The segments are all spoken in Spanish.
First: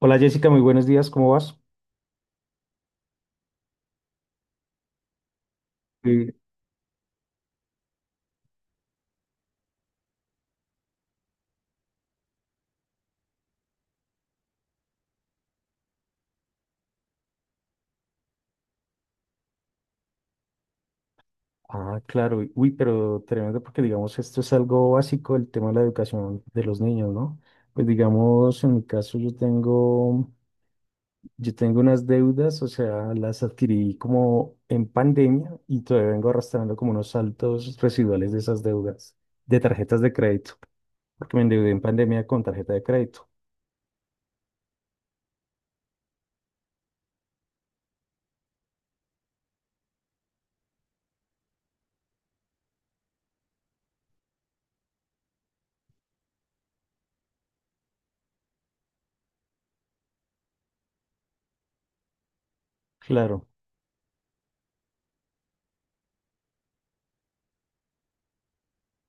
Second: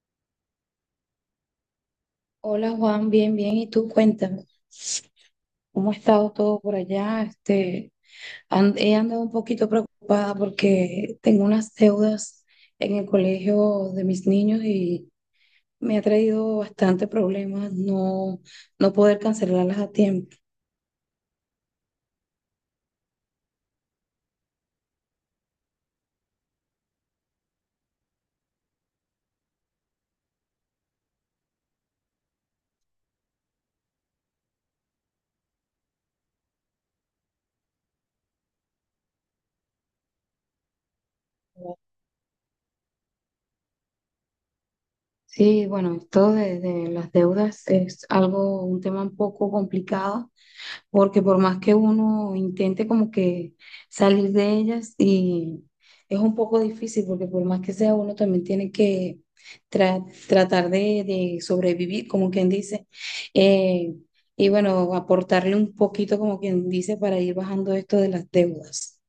Hola Jessica, muy buenos días, ¿cómo vas? Hola Juan, bien, bien. ¿Y tú cuéntame? ¿Cómo ha Sí. estado todo por allá? He andado un poquito preocupada porque tengo unas deudas en el colegio de mis niños y me ha traído bastante problemas no, no poder cancelarlas a tiempo. Ah, claro, uy, uy, pero tremendo porque digamos esto es algo básico, el tema de la educación de los niños, ¿no? Pues digamos, en mi caso yo tengo unas deudas, o sea, las adquirí como en pandemia y todavía vengo arrastrando como unos saltos residuales de esas deudas, de tarjetas de crédito, porque me endeudé en pandemia con tarjeta de crédito. Sí, bueno, esto de las deudas es algo, un tema un poco complicado porque por más que uno intente como que salir de ellas y es un poco difícil, porque por más que sea uno también tiene que tratar de sobrevivir, como quien dice. Claro. eh, y bueno, aportarle un poquito, como quien dice, para ir bajando esto de las deudas.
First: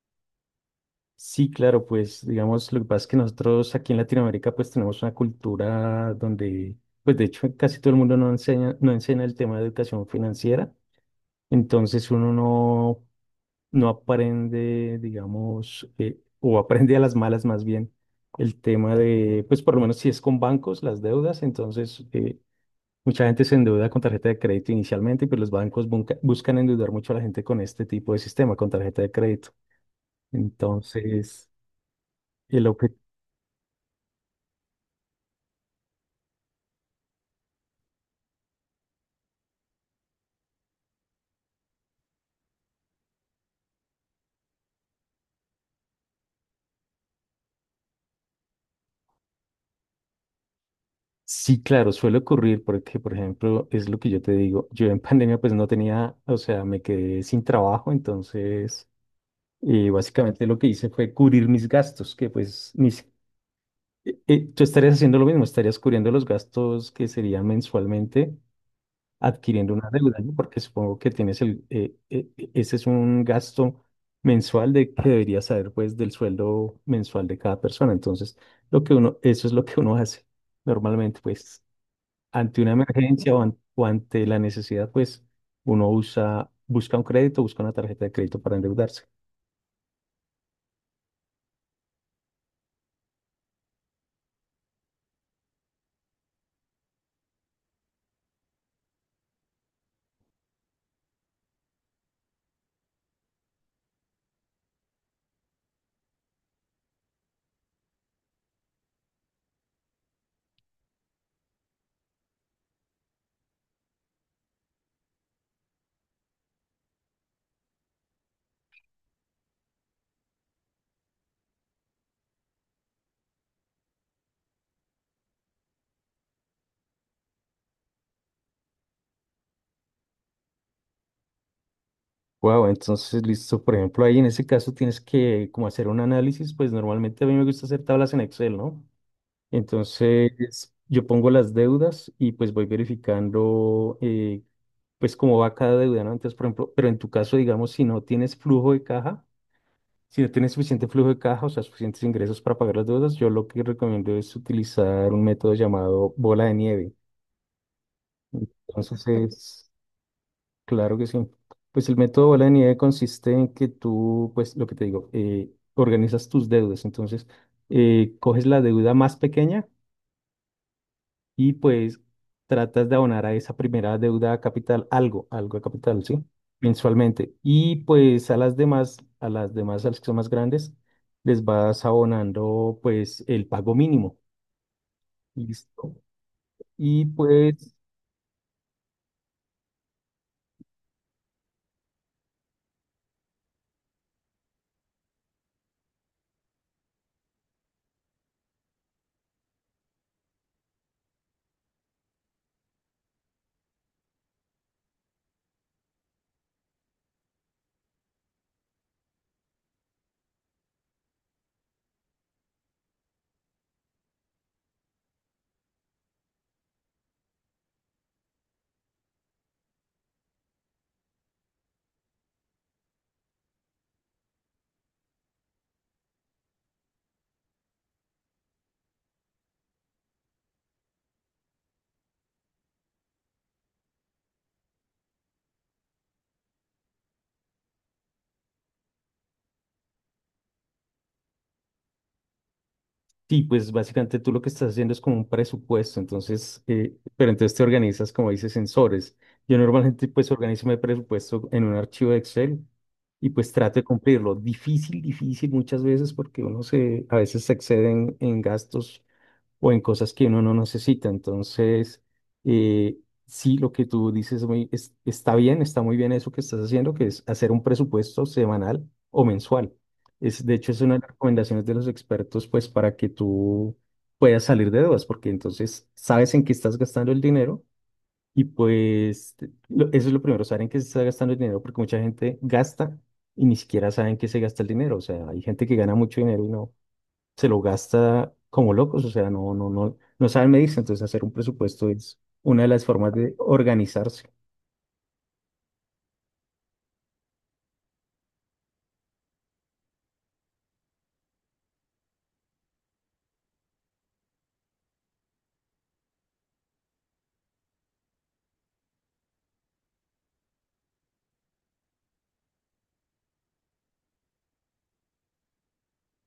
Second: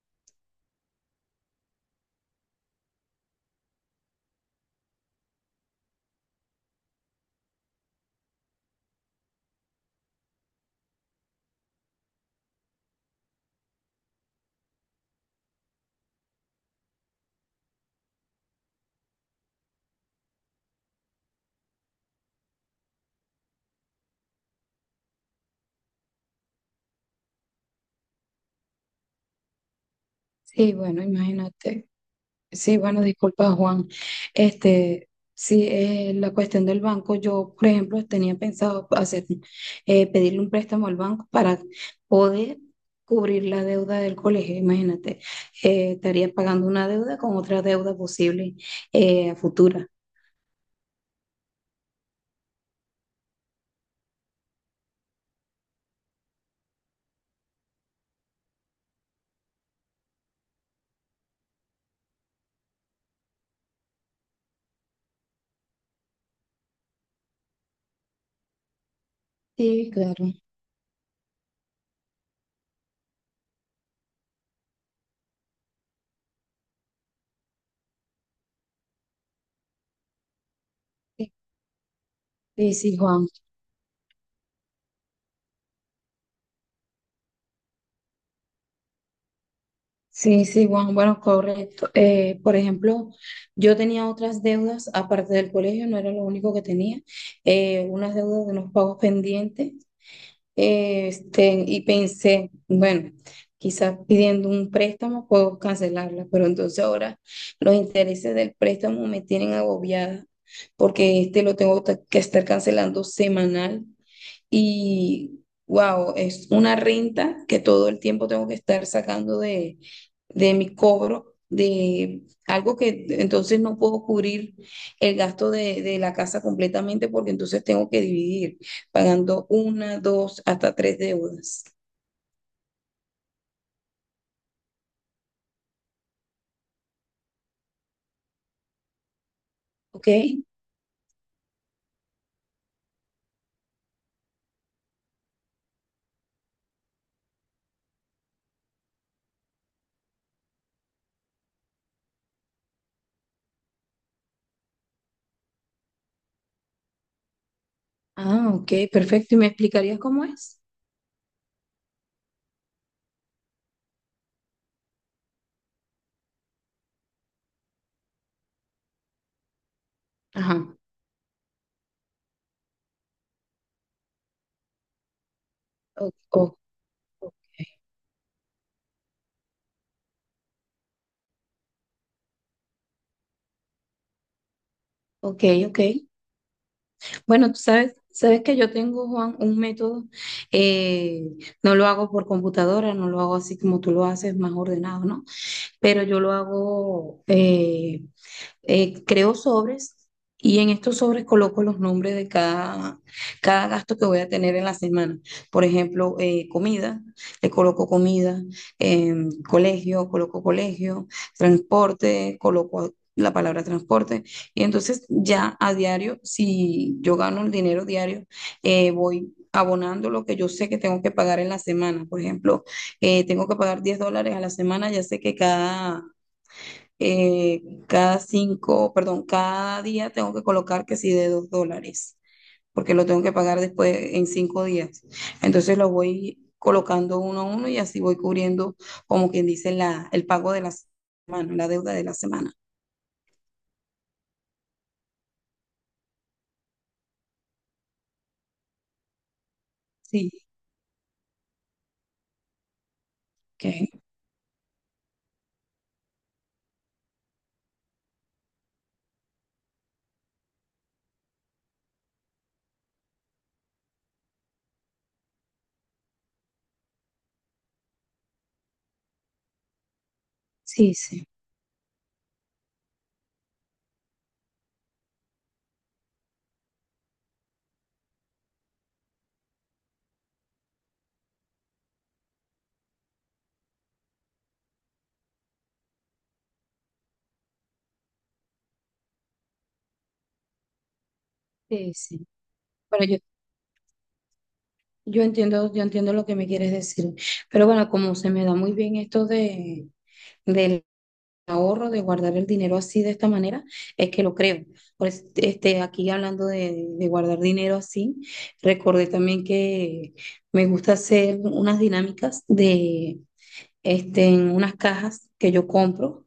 Sí, claro, pues digamos, lo que pasa es que nosotros aquí en Latinoamérica pues tenemos una cultura donde, pues de hecho casi todo el mundo no enseña el tema de educación financiera, entonces uno no, no aprende, digamos, o aprende a las malas más bien el tema de, pues por lo menos si es con bancos, las deudas, entonces mucha gente se endeuda con tarjeta de crédito inicialmente, pero los bancos buscan endeudar mucho a la gente con este tipo de sistema, con tarjeta de crédito. Sí, bueno, Entonces... imagínate. El Sí, objetivo. bueno, disculpa, Juan. Este, sí, la cuestión del banco, yo, por ejemplo, tenía pensado hacer, pedirle un préstamo al banco para poder cubrir la deuda del colegio. Imagínate, estaría pagando una deuda con otra deuda posible, a futura. Sí, claro, suele ocurrir porque, por ejemplo, es lo que yo te digo, yo en pandemia pues no tenía, o sea, me quedé sin trabajo, entonces básicamente lo que hice fue cubrir mis gastos, que pues mis, tú estarías haciendo lo mismo, estarías cubriendo los gastos que serían mensualmente adquiriendo una Sí, deuda, claro. ¿no? Porque supongo que tienes el, ese es un gasto mensual de que deberías saber pues del sueldo mensual de cada persona, entonces lo que uno, eso es lo que uno hace normalmente Sí, pues ante una sí, sí, Juan. emergencia o, o ante la necesidad, pues uno usa, busca un crédito, busca una tarjeta de crédito para endeudarse. Sí, sí, Juan. Bueno, correcto. Por ejemplo, yo tenía otras deudas aparte del colegio, no era lo único que tenía. Unas deudas de unos pagos pendientes. Y pensé, bueno, quizás pidiendo un préstamo puedo cancelarla, pero entonces ahora los intereses del préstamo me tienen agobiada porque este lo que estar cancelando semanal y wow, es una renta que todo el tiempo tengo que estar sacando de mi cobro, de algo que entonces no puedo cubrir el gasto de la casa completamente porque entonces tengo que dividir, pagando una, dos, hasta tres deudas. Wow, entonces listo, por ejemplo, ahí en ese caso tienes que como hacer un análisis, pues normalmente a mí me gusta hacer tablas en Excel, ¿no? Ok. Entonces yo pongo las deudas y pues voy verificando pues cómo va cada deuda, ¿no? Entonces, por ejemplo, pero en tu caso, digamos, si no tienes flujo de caja, si no tienes suficiente flujo de caja, o sea, suficientes ingresos para pagar las deudas, yo lo que recomiendo es utilizar un método llamado bola de nieve. Ah, ok, Entonces, perfecto. ¿Y me explicarías cómo es? claro que sí. Pues el método bola de nieve consiste en que tú, pues lo que te digo, organizas tus deudas. Entonces, coges la deuda más pequeña Ajá. y pues tratas de abonar a esa primera deuda a capital algo, algo a capital, O- ¿sí? o- Mensualmente. Y pues a las demás, a las que son más grandes, les vas abonando pues el pago mínimo. Ok, ok, ok. Listo. Y Bueno, tú pues sabes, sabes que yo tengo, Juan, un método, eh, no lo hago por computadora, no lo hago así como tú lo haces, más ordenado, ¿no? Pero yo lo hago, creo sobres y en estos sobres coloco los nombres de cada, cada gasto que voy a tener en la semana. Por ejemplo, comida, le coloco comida, eh, colegio, coloco colegio, transporte, coloco la palabra transporte. Y entonces ya a diario, si yo gano el dinero diario, voy abonando lo que yo sé que tengo que pagar en la semana. Por ejemplo, tengo que pagar $10 a la semana, ya sé que cada, eh, cada cinco, perdón, cada día tengo que colocar que sí de $2, porque lo tengo que pagar después en cinco días. Entonces lo voy colocando uno a uno y así voy cubriendo, como quien dice, la, el pago de la semana, la deuda de la semana. sí, pues básicamente tú lo que estás haciendo es como un presupuesto, entonces, pero entonces te organizas, como dices, sensores. Yo normalmente pues Sí, organizo mi presupuesto en un archivo de Excel y pues trato de ok. cumplirlo. Difícil, difícil muchas veces porque uno se, a veces se excede en gastos o en cosas que uno no necesita. Entonces, eh, sí, lo que tú dices muy, está bien, está muy bien eso que estás haciendo, que es hacer un presupuesto semanal o mensual. Es, de hecho, es Sí, una de las sí, recomendaciones de los expertos, pues, para que tú puedas salir de dudas, porque entonces sabes en qué estás gastando el dinero y pues eso es lo primero, saber en qué se está gastando el dinero, porque mucha gente gasta y ni siquiera saben qué se gasta el dinero. O sea, hay gente que gana mucho dinero se lo gasta como locos, o sea, no, saben medirse, entonces hacer un presupuesto sí, es sí. una de las Bueno, formas yo, de organizarse. Yo entiendo lo que me quieres decir. Pero bueno, como se me da muy bien esto de, ahorro, de guardar el dinero así de esta manera, es que lo creo. Pues, aquí hablando de guardar dinero así, recordé también que me gusta hacer unas dinámicas de este, en unas cajas que yo compro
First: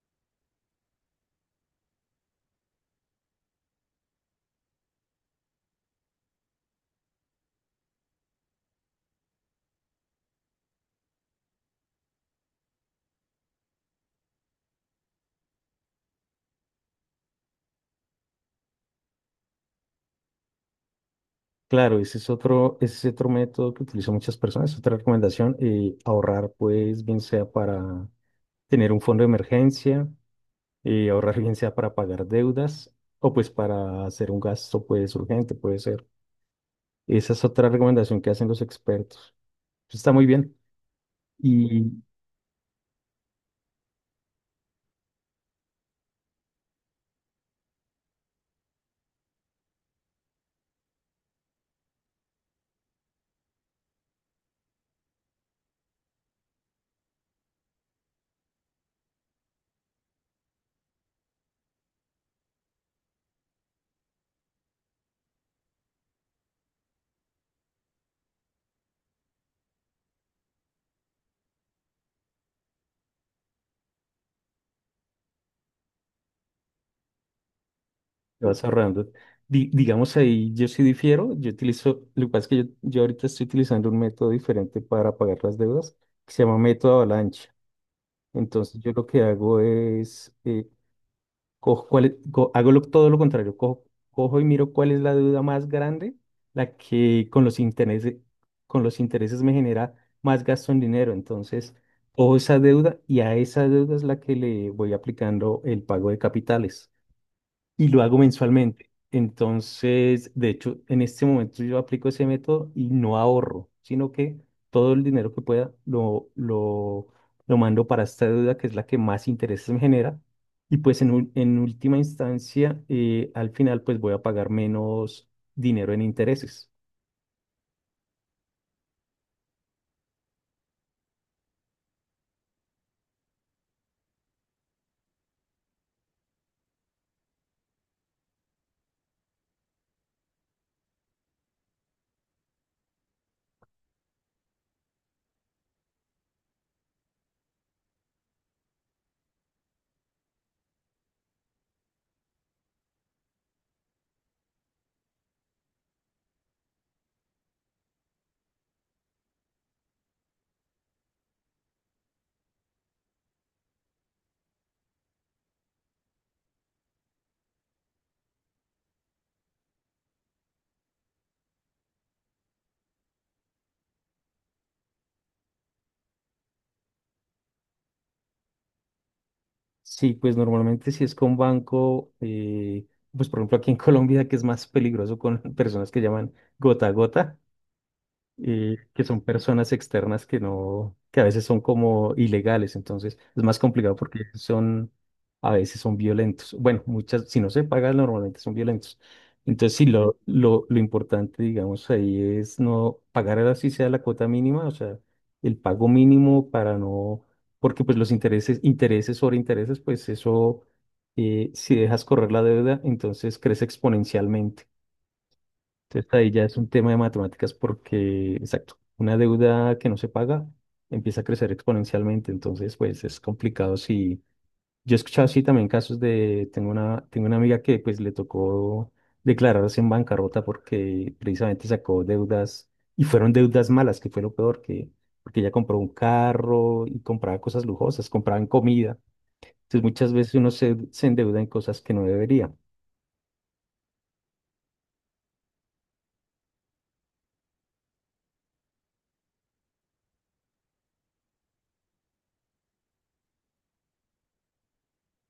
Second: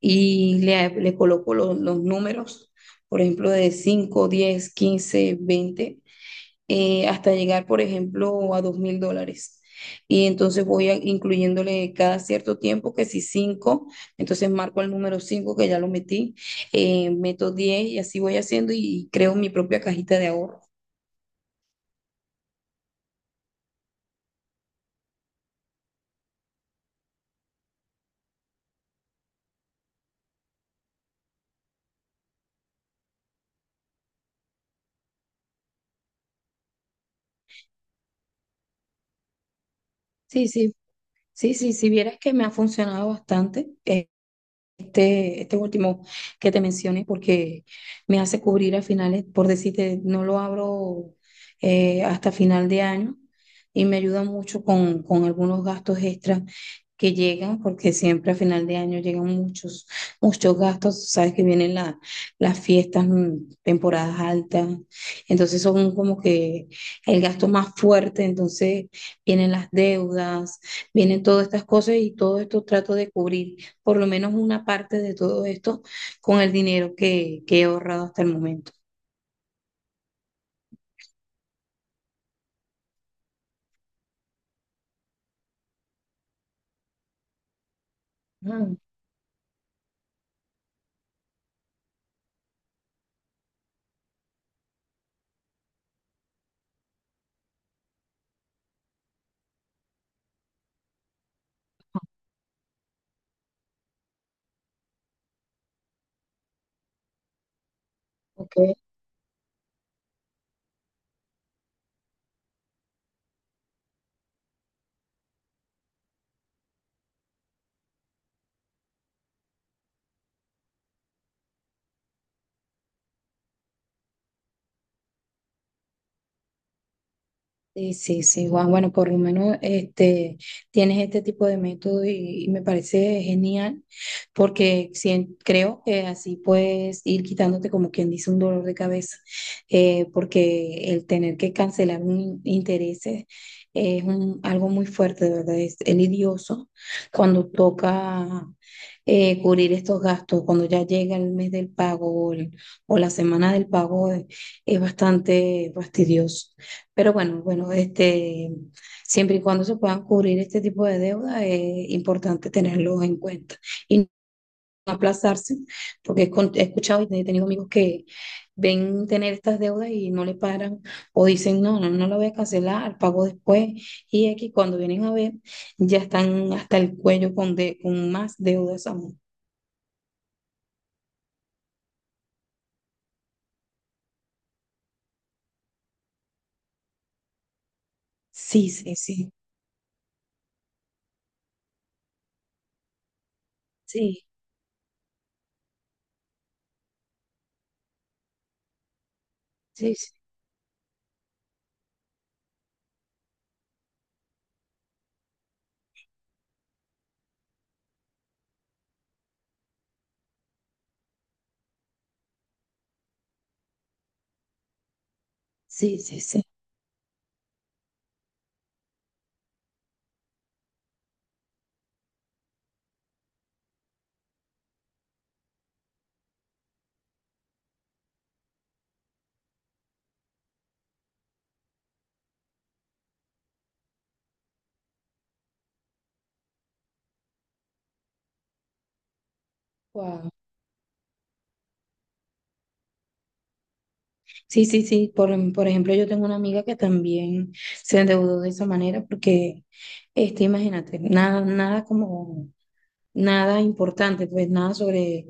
y le coloco los números, por ejemplo, de 5, 10, 15, 20 hasta llegar, por ejemplo, a $2000. Y entonces incluyéndole cada cierto tiempo, que si cinco, entonces marco el número cinco que ya lo metí, meto 10 y así voy haciendo y creo mi propia cajita de ahorro. Claro, ese es otro método que utilizan muchas personas, otra recomendación, ahorrar pues bien sea para tener un fondo de emergencia, ahorrar bien sea para pagar deudas o pues para hacer un gasto pues urgente, puede ser. Esa es otra recomendación que hacen los expertos. Está muy Sí, bien. sí, sí, sí, si Y vieras que me ha funcionado bastante. Este último que te mencioné, porque me hace cubrir a finales, por decirte, no lo abro, hasta final de año y me ayuda mucho con algunos gastos extras que llegan, porque siempre a final de año llegan muchos, muchos gastos, sabes que vienen las fiestas, mm, temporadas altas, entonces son como que el gasto más fuerte, entonces vienen las deudas, vienen todas estas cosas y todo esto trato de cubrir por lo menos una parte de todo esto con el dinero que he ahorrado hasta el te vas momento. ahorrando. Digamos ahí, yo sí difiero, yo utilizo, lo que pasa es que yo ahorita estoy utilizando un método diferente para pagar las deudas, que se llama método avalancha. Mm, Entonces yo lo que hago es, cojo hago todo lo contrario, cojo, cojo y miro cuál es la deuda más grande, la que con los intereses me genera más gasto en dinero. Entonces, cojo esa deuda y a esa deuda es la que le voy aplicando el pago de capitales y lo hago ok. mensualmente. Entonces, de hecho, en este momento yo aplico ese método y no ahorro, sino que todo el dinero que pueda lo mando para esta deuda que es la que más intereses me genera. Y pues en, en última instancia, al final, pues voy a pagar menos dinero en intereses. Sí, sí, sí, Juan. Bueno, por lo menos este, tienes este tipo de método y me parece genial porque creo que así puedes ir quitándote como quien dice un dolor de cabeza, porque el tener que cancelar intereses algo muy fuerte, de verdad, es lidioso cuando toca, cubrir estos gastos, cuando ya llega el mes del pago o, o la semana del pago, es bastante fastidioso. Pero bueno, bueno, este, siempre y cuando se puedan cubrir este tipo de deuda, es importante tenerlo en cuenta y no aplazarse, porque he escuchado y he tenido amigos que ven tener estas deudas y no le paran o dicen, no, no, no la voy a cancelar, pago después. Y aquí cuando vienen a ver, ya están hasta el cuello con más deudas aún. Sí, pues normalmente si es con banco, pues por ejemplo aquí en Colombia, que es más peligroso con personas que llaman gota a gota. Sí, Eh, sí, que son sí, personas externas que no, que a veces son como ilegales, entonces es más complicado porque sí, son, a veces son violentos. Bueno, muchas, si no se paga, normalmente son violentos. Entonces, sí, sí, lo importante, digamos, ahí es no pagar así sea la cuota mínima, o sea, el pago mínimo para no, porque pues los intereses, intereses sobre intereses, pues eso, si dejas correr la deuda, entonces crece exponencialmente. sí, Entonces sí, ahí sí, sí. ya es un tema de matemáticas porque, exacto, una deuda que no se paga empieza a crecer exponencialmente, entonces pues es complicado si... Yo he escuchado así también casos de, tengo una amiga que pues le tocó declararse en bancarrota porque precisamente sacó deudas y fueron deudas malas, que fue lo peor, que porque ella compró un carro y compraba cosas lujosas, compraba en comida. Entonces muchas Guau. veces uno se, se endeuda en cosas que no debería. Sí, sí, sí. Por ejemplo, yo tengo una amiga que también se endeudó de esa manera porque, este, imagínate, nada, nada como, nada importante, pues nada sobre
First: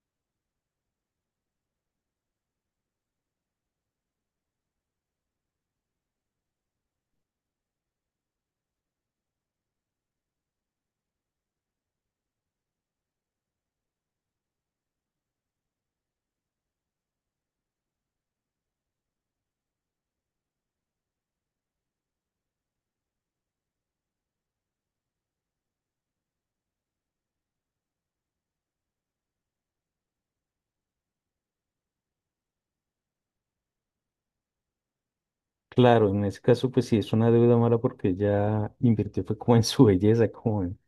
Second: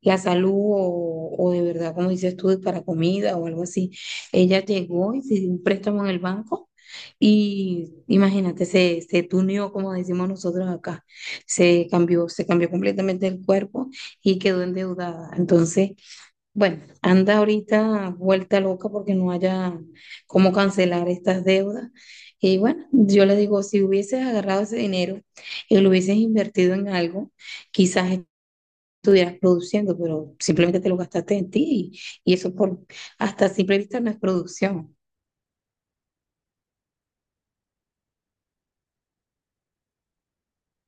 la salud o de verdad, como dices tú, para comida o algo así. Ella llegó y se dio un préstamo en el banco y imagínate, se tuneó, como decimos nosotros acá. Se cambió completamente el cuerpo y quedó endeudada. Entonces, bueno, anda ahorita vuelta loca porque no haya cómo cancelar estas deudas. Y bueno, yo le digo, si hubieses agarrado ese dinero y lo hubieses invertido en algo, quizás estuvieras produciendo, pero simplemente te lo gastaste en ti y eso por, hasta simple vista no es producción. Claro, en ese caso, pues sí es una deuda mala porque ya invirtió fue como en su belleza,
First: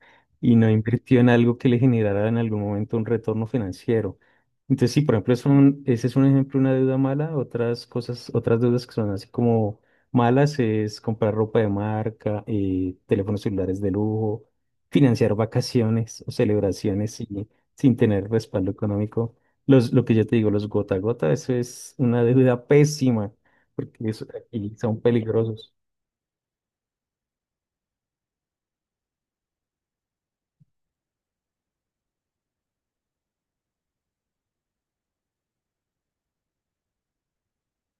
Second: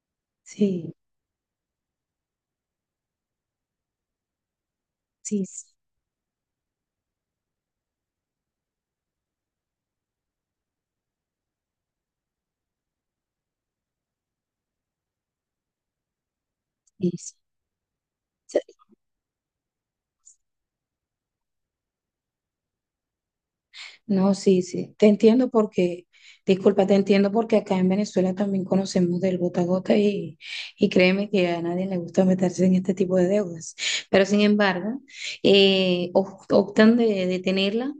y no Sí, invirtió en algo que le generara en algún momento un retorno financiero. Entonces, sí, por ejemplo, sí, sí, ese es un ejemplo de una deuda mala. Otras cosas, otras deudas que son así como malas es comprar ropa de marca, teléfonos celulares de lujo, financiar vacaciones o celebraciones sí, sin, sin tener sí. respaldo económico. Los, lo que yo te digo, los gota a gota, eso es una deuda pésima porque es- No, sí, y sí, son te entiendo peligrosos. porque, disculpa, te entiendo porque acá en Venezuela también conocemos del gota a gota y créeme que a nadie le gusta meterse en este tipo de deudas. Pero sin embargo, optan de tenerla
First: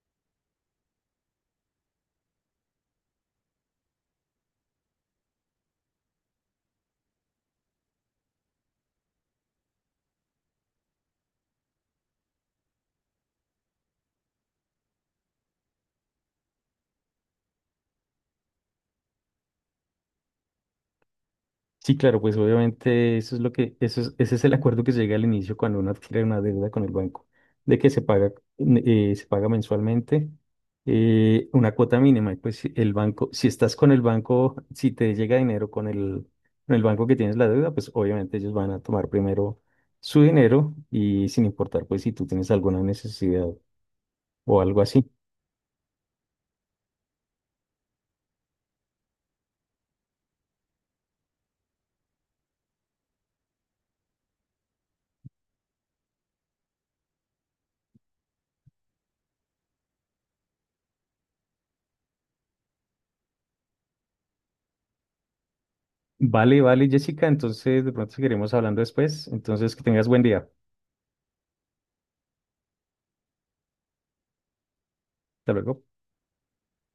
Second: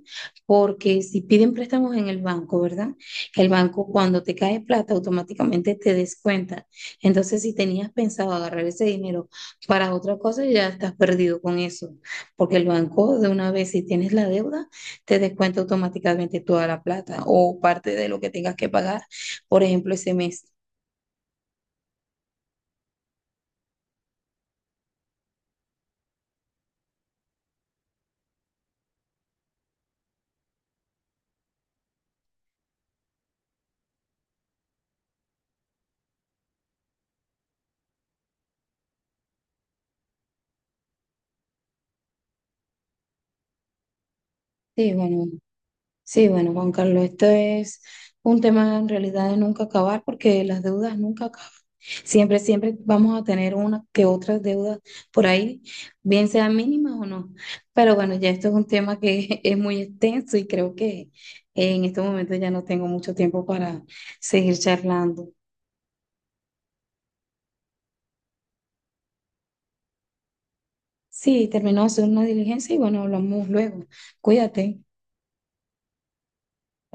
porque si piden préstamos en el banco, ¿verdad? El banco cuando te cae plata automáticamente te descuenta. Entonces, si tenías pensado agarrar ese dinero para otra cosa, ya estás perdido con eso, porque el banco de una vez, si tienes la deuda, te descuenta automáticamente toda la plata o parte de lo que tengas que pagar, por ejemplo, ese mes. Sí, claro, pues obviamente eso es lo que, ese es el acuerdo que se llega al inicio cuando uno adquiere una deuda con el banco, de que se paga mensualmente una cuota mínima. Y pues si el banco, si estás con el banco, si te llega dinero con el banco que tienes la deuda, pues obviamente ellos van a tomar primero su dinero y sin importar pues si tú tienes alguna necesidad o algo Sí, así. bueno, sí, bueno, Juan Carlos, esto es un tema en realidad de nunca acabar porque las deudas nunca acaban. Siempre, siempre vamos a tener una que otras deudas por ahí, bien sean mínimas o no. Pero bueno, ya esto es un tema que es muy extenso y creo que en estos momentos ya no tengo mucho tiempo para seguir charlando. Vale, vale, Jessica, entonces de pronto seguiremos hablando después. Entonces que tengas buen día. Sí, terminó de hacer una diligencia y bueno, hablamos luego. Cuídate. Hasta luego. Bye.